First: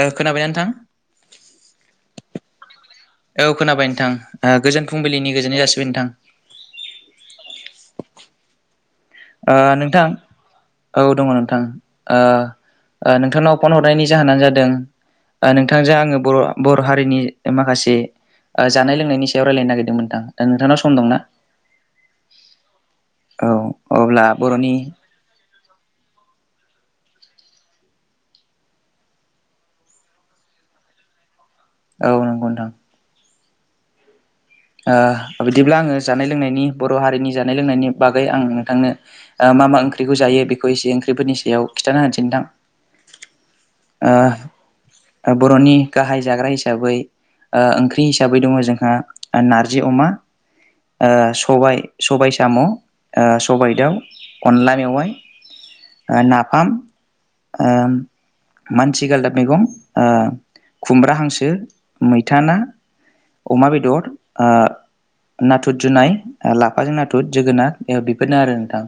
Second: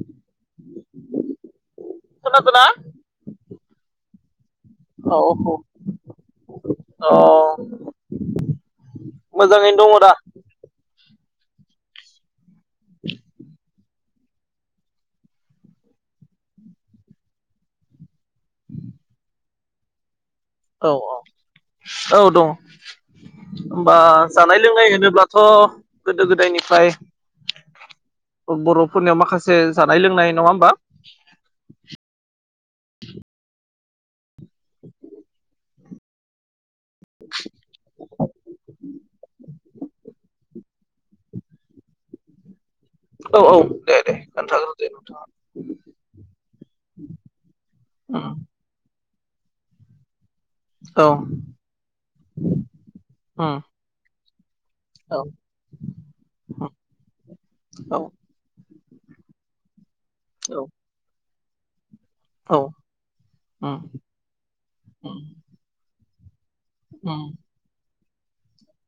ओ खोनाबायना नोंथां? खोनादोना? औ खोनाबाय नोंथां गोजोन फुंबिलिनि गोजोननाय जासिबाय नोंथां। अ [inaudible] मोजाङैनो दङ' नोंथां दा? औ दङ' नोंथां। ओ ओ नोंथांनाव फन हरनायनि जाहोनानो जादों ओ नोंथांजों आङो बर' बर' हारिनि माखासे ओ जानाय लोंनायनि सायाव रायलायनो नागिरदोंमोन थां दा नोंथांनाव औ सम औ दंना? औ। आ अब्ला जानाय बर'नि लोंनाय होनोब्लाथ' गोदो गोदायनिफ्राय बर'फोरनियाव माखासे जानाय लोंनाय नङा होमबा औ नंगौ नोंथां। ओ बिदिब्ला आङो जानाय लोंनायनि बर' हारिनि जानाय लोंनायनि बागै आं नोंथांनो मा मा ओंख्रिखौ जायो बेखौ एसे ओं ख्रिफोरनि सायाव खिथाना होनिसै नोंथां। औ औ दे दे खोन्थाग्रोदो नोंथाङा ओ बर'नि गाहाय जाग्रा हिसाबै ओंख्रि हिसाबै दङ जोंहा नारजि अमा औ ओ सबाय सबाय साम' उम सबायजों दाउ अनला मेवाइ नाफाम ओ औ मानसि गालदाब मैगं ओ औ खुमब्रा हांसो मैथा ना औ अमा उम बेदर नाथुर जुनाय लाफाजों नाथुर उम जोगोनार बेफोरनो आरो नोंथां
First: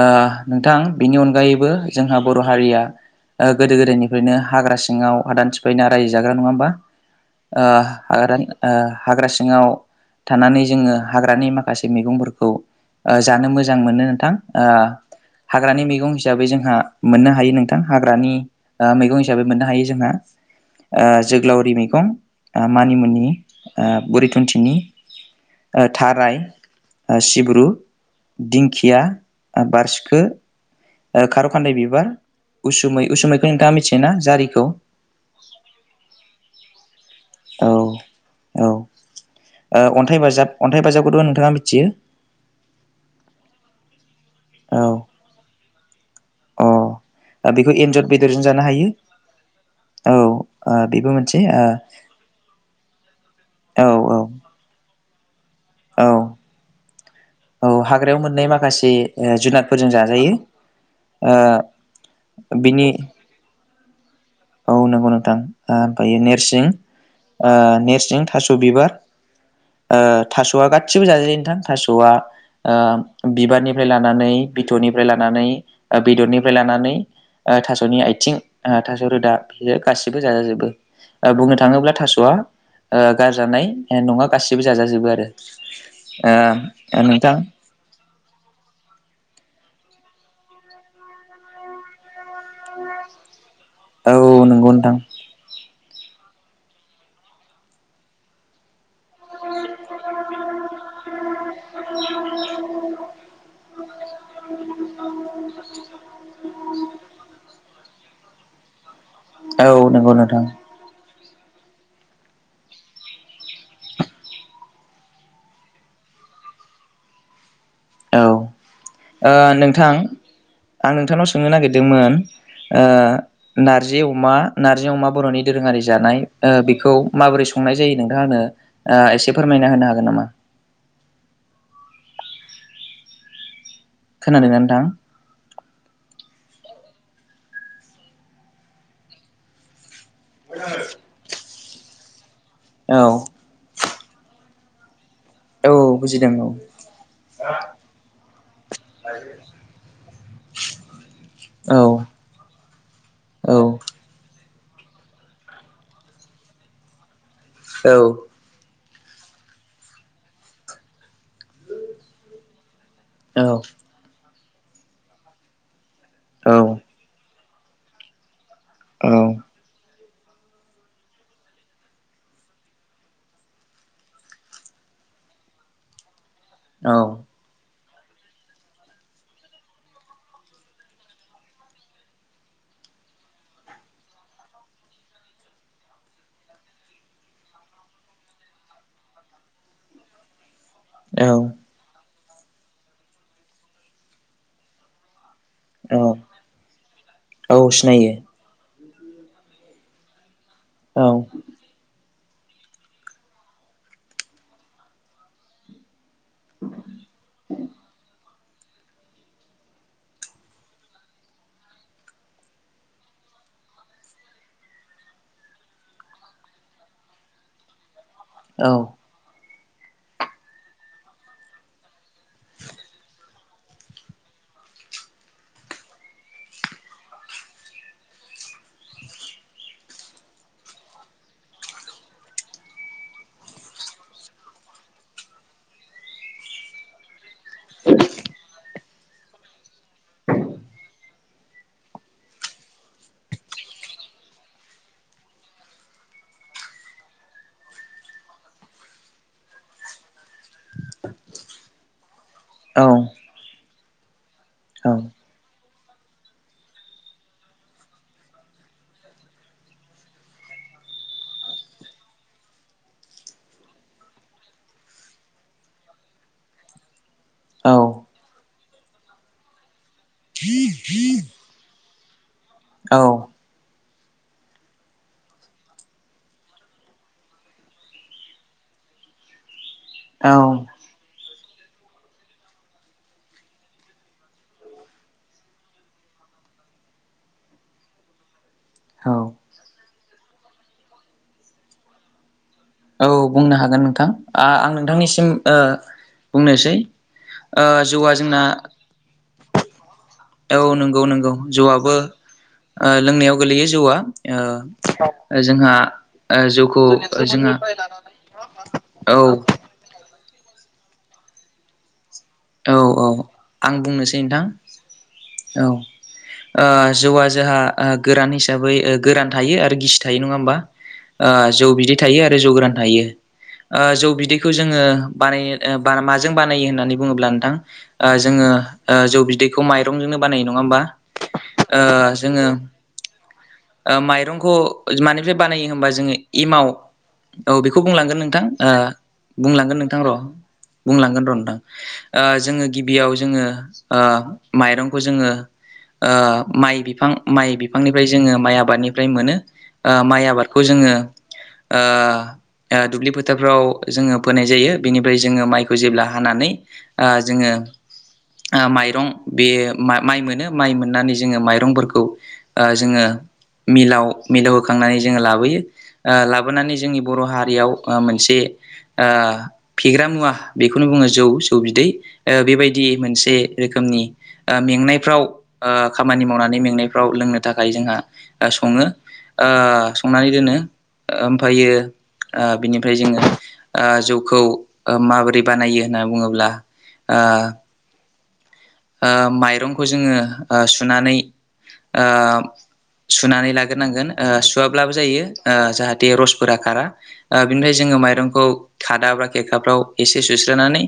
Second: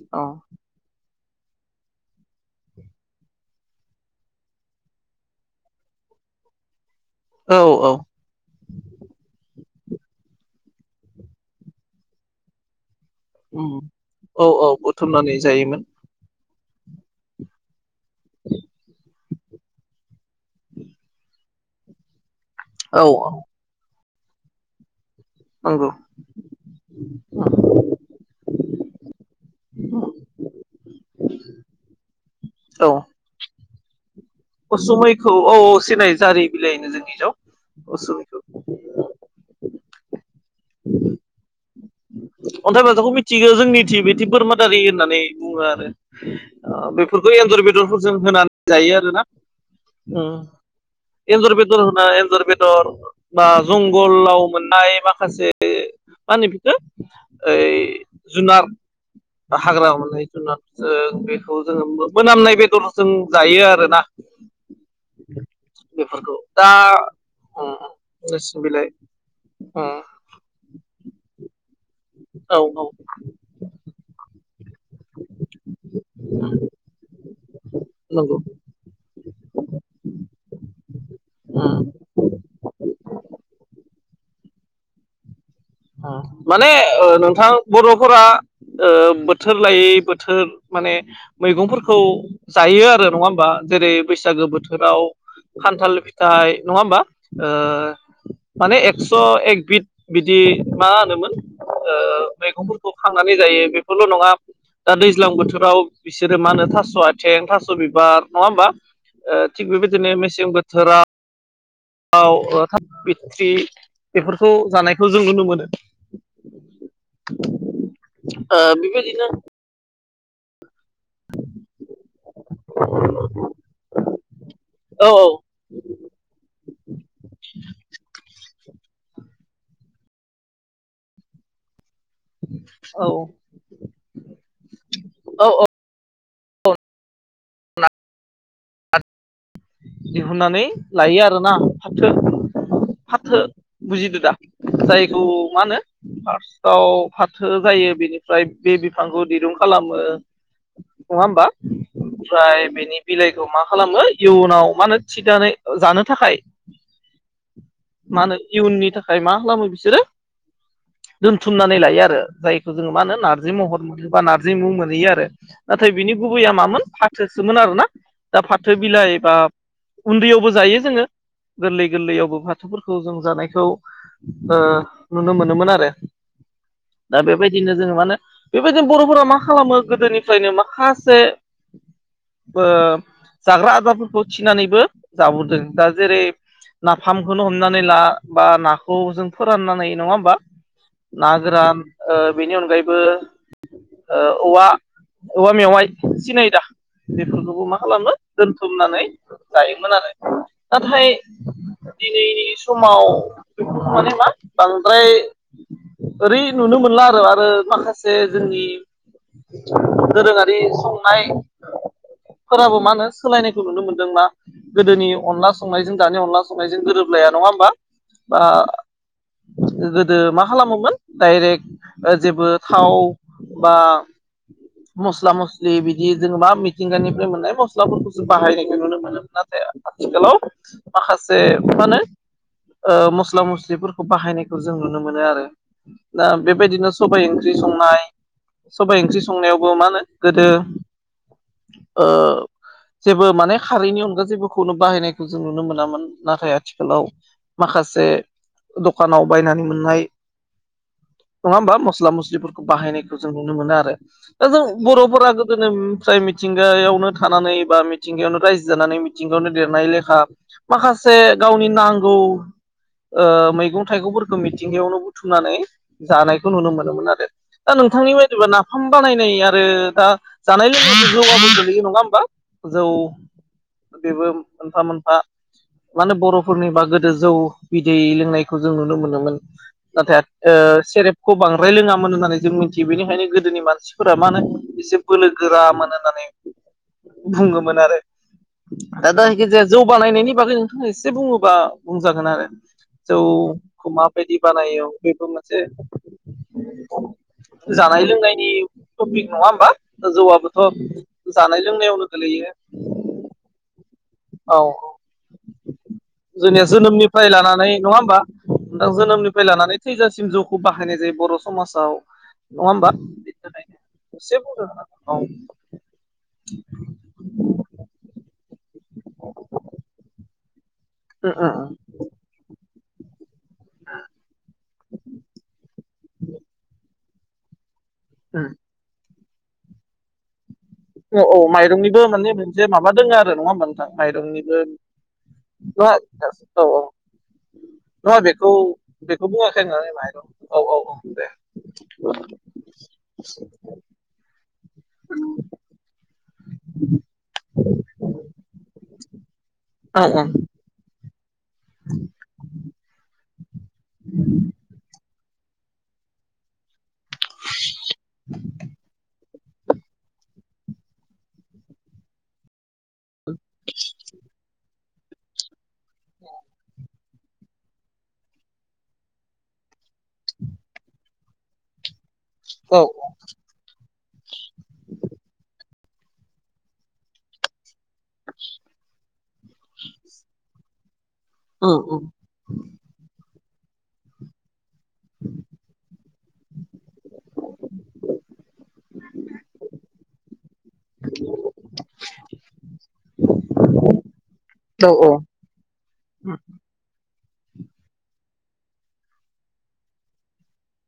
ओ औ नोंथां बेनि अनगायैबो जोंहा बर' हारिया ओ गोदो गोदायनिफ्रायनो हाग्रा सिङाव हादान सिफायना रायजो जाग्रा नङा होमबा? औ ओ औ हाग्रा ओ हाग्रा सिं थानानै जोङो हाग्रानि माखासे मैगंफोरखौ ओ जानो उम मोजां मोनो नोंथां औ औ बुथुमनानै जायोमोन हाग्रानि मैगं हिसाबै जों ओ मोननो हायो नोंथां हाग्रानि मैगं हिसाबै मोननो हायो जोंहा ओ जोग्लावरि मैगं औ मानिमुनि औ ओ बुरिथुनथिनि नंगौ थाराय सिब्रु दिं दिंखिया बारसिखो खार' खान्दाय बिबार औ उसुमै उसुमैखौ नोंथाङा मिथियो ना? उसुमैखौ औ सिनायो जारि बिलाइ होनो औ जोंनियाव औ उसुमिखौ ओ अन्थाइ बाजाब अन्थाइ बाजाबखौथ' नोंथाङा मिथियो। अन्थाइ बाजाखौ मिथियो जोंनिथि बेदि बोरमादारि औ होननानै बुङो आरो अ ओ बेफोरखौ एन्जर बेखौ बेदरफोरजों बेदरजों जानो होनानै हायो जायो आरोना औ ओ बेबो मोनसे एन्जर ओ बेदर होनना एन्जर बेदर बा औ जंगलाव औ मोननाय माखासे औ मा होनो बेखौ औ ओइ हाग्रायाव मोननाय जुनार माखासे ओ जुनादफोरजों हाग्रा मोनै जाजायो जुनारजों ओ बेखौ जोङो मोनामनाय बिनि बेदरजों जायो आरोना। औ नंगौ नोंथां ओमफ्रायो बेफोरखौ नेरसिं दा ओ नेरसिं थास' नोरसिं बिलाइ बिबार थास'वा गासिबो जाजायो नोंथां थास'वा औ [inaudible] ओ बिबारनिफ्राय लानानै बिथ'निफ्राय लानानै बेदरनिफ्राय लानानै थास'नि आइथिं नंगौ आ था गासिबो जाजाजोबो बुंनो थाङोब्ला थास'वा गारजानाय नङा गासिबो जाजाजोबो आरो माने ओ नोंथां बर'फोरा ओ बो बोथोर लायै बोथोर माने मैगंफोरखौ जायो आरो नङा होमबा? जेरै औ बैसागो नंगौ नोंथां बोथोराव खान्थाल फिथाइ नङा होमबा माने एक्स' एक बिद बिदि मा होनोमोन ओ मैगंफोरखौ खांनानै जायो बेफोरल' नङा दा दैज्लां बोथोराव बिसोरो मा होनो थास' आथिं थास' बिबार नङा होमबा? ओ थिग औ बेबायदिनो नंगौ नोंथां मेसें बोथोराव थाब बिथट्रि बेफोरखौ जानायखौ जों नुनो मोनो। औ ओ बेबायदिनो ओ नोंथां। आं नोंथांनाव सोंनो नागिरदोंमोन ओ नारजि अमा नार्जि अमा औ औ बर'नि दोरोङारि बेखौ माबोरै संनाय जायो नोंथाङा आंनो एसे फोरमायना होनो हागोन हागोन नामा? औ। खोनादोंना नोंथां? औ औ [unintelligible] दिहुननानै लायो आरोना फाथो नोंथां फाथो औ बुजिदो दा? जाय खौ मा होनो औ बुजिदों फार्स्टआव फाथो जायो बेनिफ्राय बे बिफांखौ दिरुं खालामो। नङा होमबा औ ओमफ्राय बेनि बिलाइखौ औ मा खालामो। उनाव मा होनो थिनानै जानो थाखाय मा होनो इयुननि था थाखाय मा खालामो बिसोरो दोनथुमनानै लायो आरो जाय खौ जोङो मा होनो औ नारजि महर मोनो बा नारजि मुं मोनहैयो आरो नाथाय बिनि गुबैया औ मामोन फाथो सोमोन आरोना दा फाथो औ बिलाइ बा उन्दैयावबो जायो जोङो गोरलै गोरलैयावबो बाथौफोरखौ जों जानायखौ नुनो मोनोमोन आरो दा बेबायदि नो जोङो मानो बेबायदिनो बर'फोरा मा खालामो गोदोनिफ्रायनो माखासे जाग्रा आदारफोरखौ थिनानैबो जाबोदों दा जेरै नाफामखौनो हमनानै ला बा नाखौ जों फोराननानै नङा होमबा? औ ना गोरान बेनि अनगायैबो औवा औवा मेवाइ औ सिनाय दा औ बेफोरखौबो मा सिनायो खालामो। थुमनानै जायोमोन आरो औ नाथाय दिनैनि समाव बेफोर माने मा बांद्राय ओरै नुनो मोनला आरो आरो माखासे जोंनि दोरोङारि संनायफोराबो मा होनो सोलायनायखौ नुनो मोनदों मा गोदोनि अनला संनायजों दानि अनला संनायजों गोरोबलाया नङा होमबा? बा औ गोदो मा खालामोमोन डायरेक्ट जेबो थाव बा मस्ला मस्लि बिदि जों मा मिथिंगानिफ्राय मोननाय मस्लाफोरखौ बाहायनायखौ नुनो मोनोम नाथाय आथिखालाव माखासे मा होनो मस्ला मस्लिफोरखौ बाहायनायखौ जों नुनो मोनो आरो दा बेबायदिनो सबाय ओंख्रि संनाय सबाइ ओंख्रि संनायावबो मा होनो गोदो ओ जेबो माने खारैनि अनगा जेबोखौनो बाहायनायखौ जों नुनो मोनामोन नाथाय आथिखालाव माखासे दखानाव बायनानै मोननाय [inaudible] नङा होमबा मस्ला मस्लिफोरखौ औ बाहायनायखौ जों नुनो मोनो आरो दा जों बर'फोरा गोदोनोफ्राय मिथिंगायावनो थानानै बा मि मिथिंगायावनो रायजो जानानै मिथिंगायावनो देरनाय लेखा माखासे गावनि नांगौ ओ मैगं थाइगंफोरखौ मिथिंगायावनो बुथुमनानै जानायखौ नुनो मोनोमोन आरो दा नों नोंथांनि बायदिब्लाा नाफाम बानायनाय आरो दा जानायजों लोगोसे जौआबो गोलैयो नङा होमबा जौ औ बेबो मोनफा मोनफा माने बर'फोरनिबा गोदो जौ बिदै लोंनायखौ जों नुनो मोनोमोन औ नाथाय सेरेब खौ बांद्राय लोङामोन होननानै जों मिथियो बेनिखायनो गोदोनि मानसिफोरा मा होनो एसे बोलो गोरामोन होननानै [inaudible] बुङोमोन आरो दा औ दा जायखिजाया जौ बानायनायनि बागै नोंथाङा एसे बुङोबा बुंजागोन आरो औ बुंनो हागोन जौखौ नोंथां माबायदि आ आं बानायो बेबो नोंथांनिसिम ओ मोनसे बुंनोसै ओ जानाय जौआ जोंना लोंनायनि टपिक नङा होमबा औ जौवाबोथ' नंगौ नंगौ जानाय जौआबो लोंनायावनो गोलैयो लोंनायाव गोलैयो जौआ औ औ ओ जोंहा ओ जोंनिया जौखौ जोंहा दा औ जोनोमनिफ्राय लानानै थैजासिम जौखौ बाहायनाय जायो बर' समाजाव नङा औ होमबा औ बेनि आं थाखायनो बुंनोसै एसे नोंथां बुंनो उम औ जौवा जोंहा गोरान हिसाबै गोरान थायो आरो गिसि थायो नङा होमबा उम जौ बिदै थायो आरो जौ गोरान जौ बिदैखौ जोङो बानाय माजों बानायो होननानै बुङोब्ला नोंथां उम जोङो जौ बिदैखौ माइरंजोंनो बानायो नङा होमबा औ औ माइरंनिबो माने जोङो मोनसे माबा दोङो आरो नङा होमबा नोंथां माइरंखौ माइरंनिबो मानिफ्राय बानायो होनबा नङा जोङो एमाव औ औ बेखौ बुंलांगोन नङा नोंथां बेखौ बेखौ बुङाखै बुंलांगोन आङो नोंथां र' माइरं औ औ औ बुंलांगोन दे र' नोंथां जोङो गिबियाव जोङो माइरंखौ जोङो माइ बिफां माइ बिफांनिफ्राय जोङो माइ आबादनिफ्राय मोनो औ माइ आबादखौ जोङो दुब्लि फोथारफ्राव जोङो फोनाय जायो बेनि ओमफ्राय जोङो माइखौ जेब्ला हानानै जोङो माइरं बे माइ मोनो माइ मोननानै जोङो माइरंफोरखौ जोङो मिलाव मिलाव होखांनानै जोङो लाबोयो लाबोनानै जोंनि बर' हारियाव मोनसे ओ फेग्रा मुवा बेखौनो बुङो जौ जौ बिदै औ बेबायदि मोनसे रोखोमनि ओ मेंनायफ्राव ओ खामानि मावनानै मेंनायफ्राव लोंनो थाखाय जोंहा सङो ओ संनानै दोनो औ ओमफ्रायो ओ बिनिफ्राय जोङो जौखौ माबोरै बानायो होनना बुङोब्ला माइरंखौ जोङो सुनानै ओ सुनानै लाग्रोनांगोन ओ औ सुवाब्लाबो औ औ जायो ओ जाहाथे उम रसफोरा खारा बिनिफ्राय जोङो माइरं खौ खादा बा खेरखाराफ्राव एसे सुस्रोनानै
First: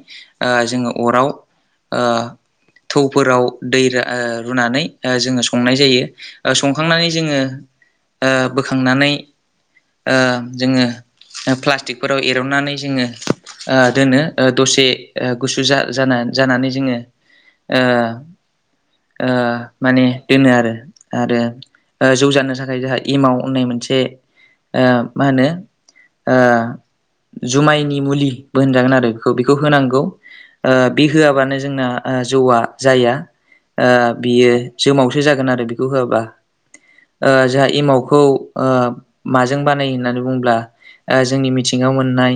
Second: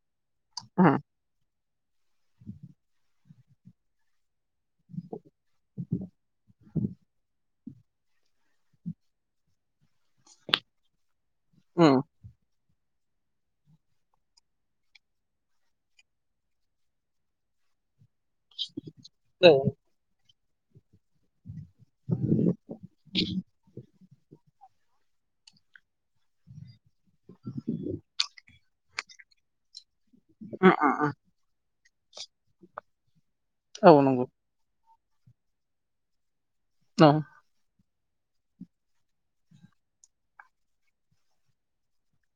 जोङो उम उम अराव ओ फोराव दै रुनानै जोङो संनाय जायो संखांनानै जोङो बोखांनानै जोङो उम प्लास्टिकफोराव एर'नानै जोङो दोनो दसे गुसु जा जानानै जोङो औ माने दोनो आरो आरो जौ जानो थाखाय जोंहा एमाव होननाय मोनसे मा होनो ओ जुमायनि मुलिबो होनजागोन आरो बेखौ बेखौ होनांगौ ओ उम बि उम होआबानो जोंना जौआ जाया ओ औ नंगौ बियो जोमावसो जागोन आरो बेखौ होआबा औ ओ जोंहा एमाव खौ ओ माजों बानायो होननानै बुङोब्ला ओ जोंनि मिथिंगायाव मोननाय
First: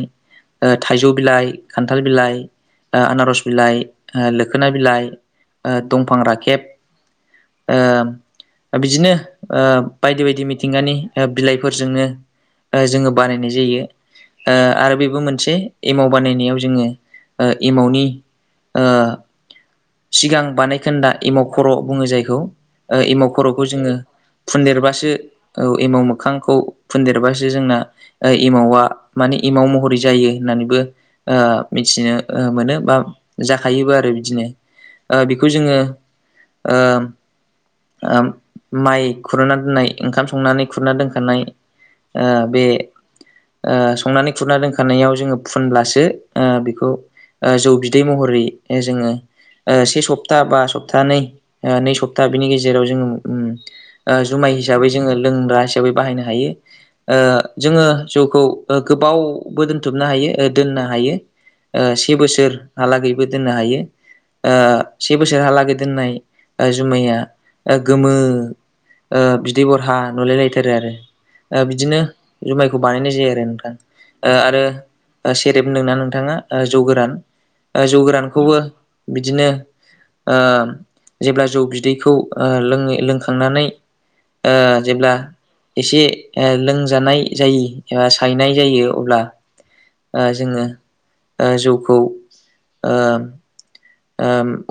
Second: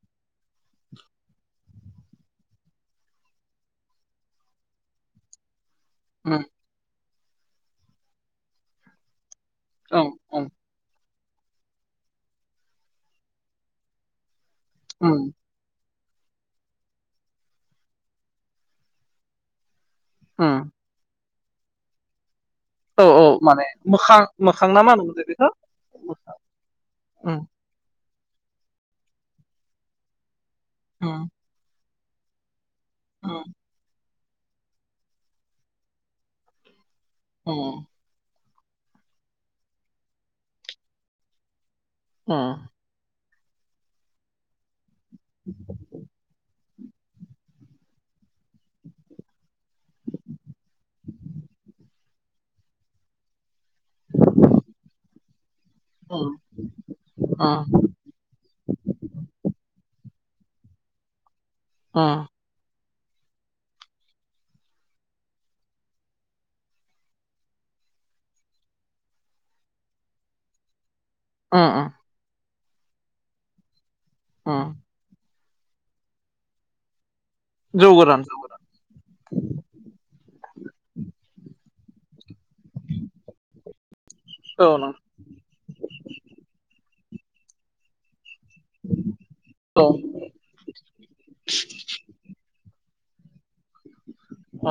ओ थाइजौ बिलाइ खान्थाल बिलाइ आनारस बिलाइ ओ लो खोना बिलाइ ओ दंफां उम राखेब ओ बिदिनो ओ औ बायदि बायदि मिथिंगानि बिलाइफोरजोंनो जोङो बानायनाय जायो ओ आरो बेबो उम मोनसे एमाव बानायनायाव जोङो एमावनि सिगां उम बानायखोन्दा एमाव खर' बुङो जायखौ औ औ एमाव खर'खौ माने जोङो मोखां मोखां ना मा फुनदेरबासो होनोमोनलाय बेखौ औ एमौ मोखांखौ उम फुनदेरबासो जोंना एमावा माने एमाव महरै जायो होननानैबो उम मिथिनो मोनो बा उम जाखायोबो आरो बिदिनो बेखौ जोङो औ माइ खुरना दोननाय ओंखाम संनानै खुरना दोनखानाय उम बे संनानै खुरना दोनखानायाव जोङो फुनब्लासो बेखौ जौ बिदै महरै जोङो से सप्ता बा सप्तानै नै सप्ता बिनि गेजेराव जोङो जुमाय हिसाबै जोङो लोंग्रा हिसाबै बाहायनो हायो जोङो जौखौ गोबाव बो दोनथुमनो हायो दोननो हायो से उम बोसोरहालागैबो दोननो हायो से बोसोरहालागै दोननाय जुमाया गोमो बिदै बरहा नुलाय लायथारो आरो ओ उम उम बिदिनो जुमायखौ बानायनाय जायो आरो नोंथां आरो उम ओ सेरेब नोंना नोंथाङा जौ गोरान जौ गोरानखौबो बिदिनो ओ जेब्ला जौ बिदैखौ ओ लोङै लोंखांनानै ओ औ नों जेब्ला एसे लोंजानाय जायो एबा हायनाय जायो अब्ला जोङो जौखौ ओ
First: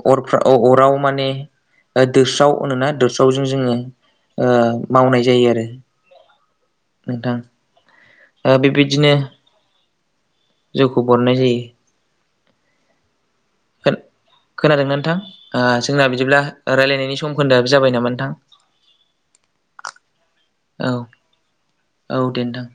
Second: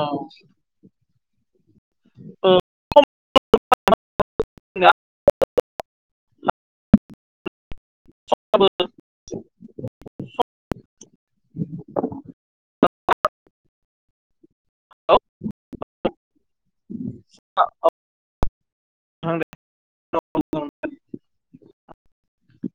औ अरफ्राव अराव माने ओ दौस्राव औ होनोना दौस्रावजों जोङो मावनाय जायो आरो नोंथां ओ बेबायदिनो जौखौ बरननाय जायो। [unintelligible] खोनादों ना ओ नोंथां जोंना बिदिब्ला रायलायनायनि सम खोन्दोआ जाबाय नामा नोंथां [unintelligible] औ औ दे नोंथां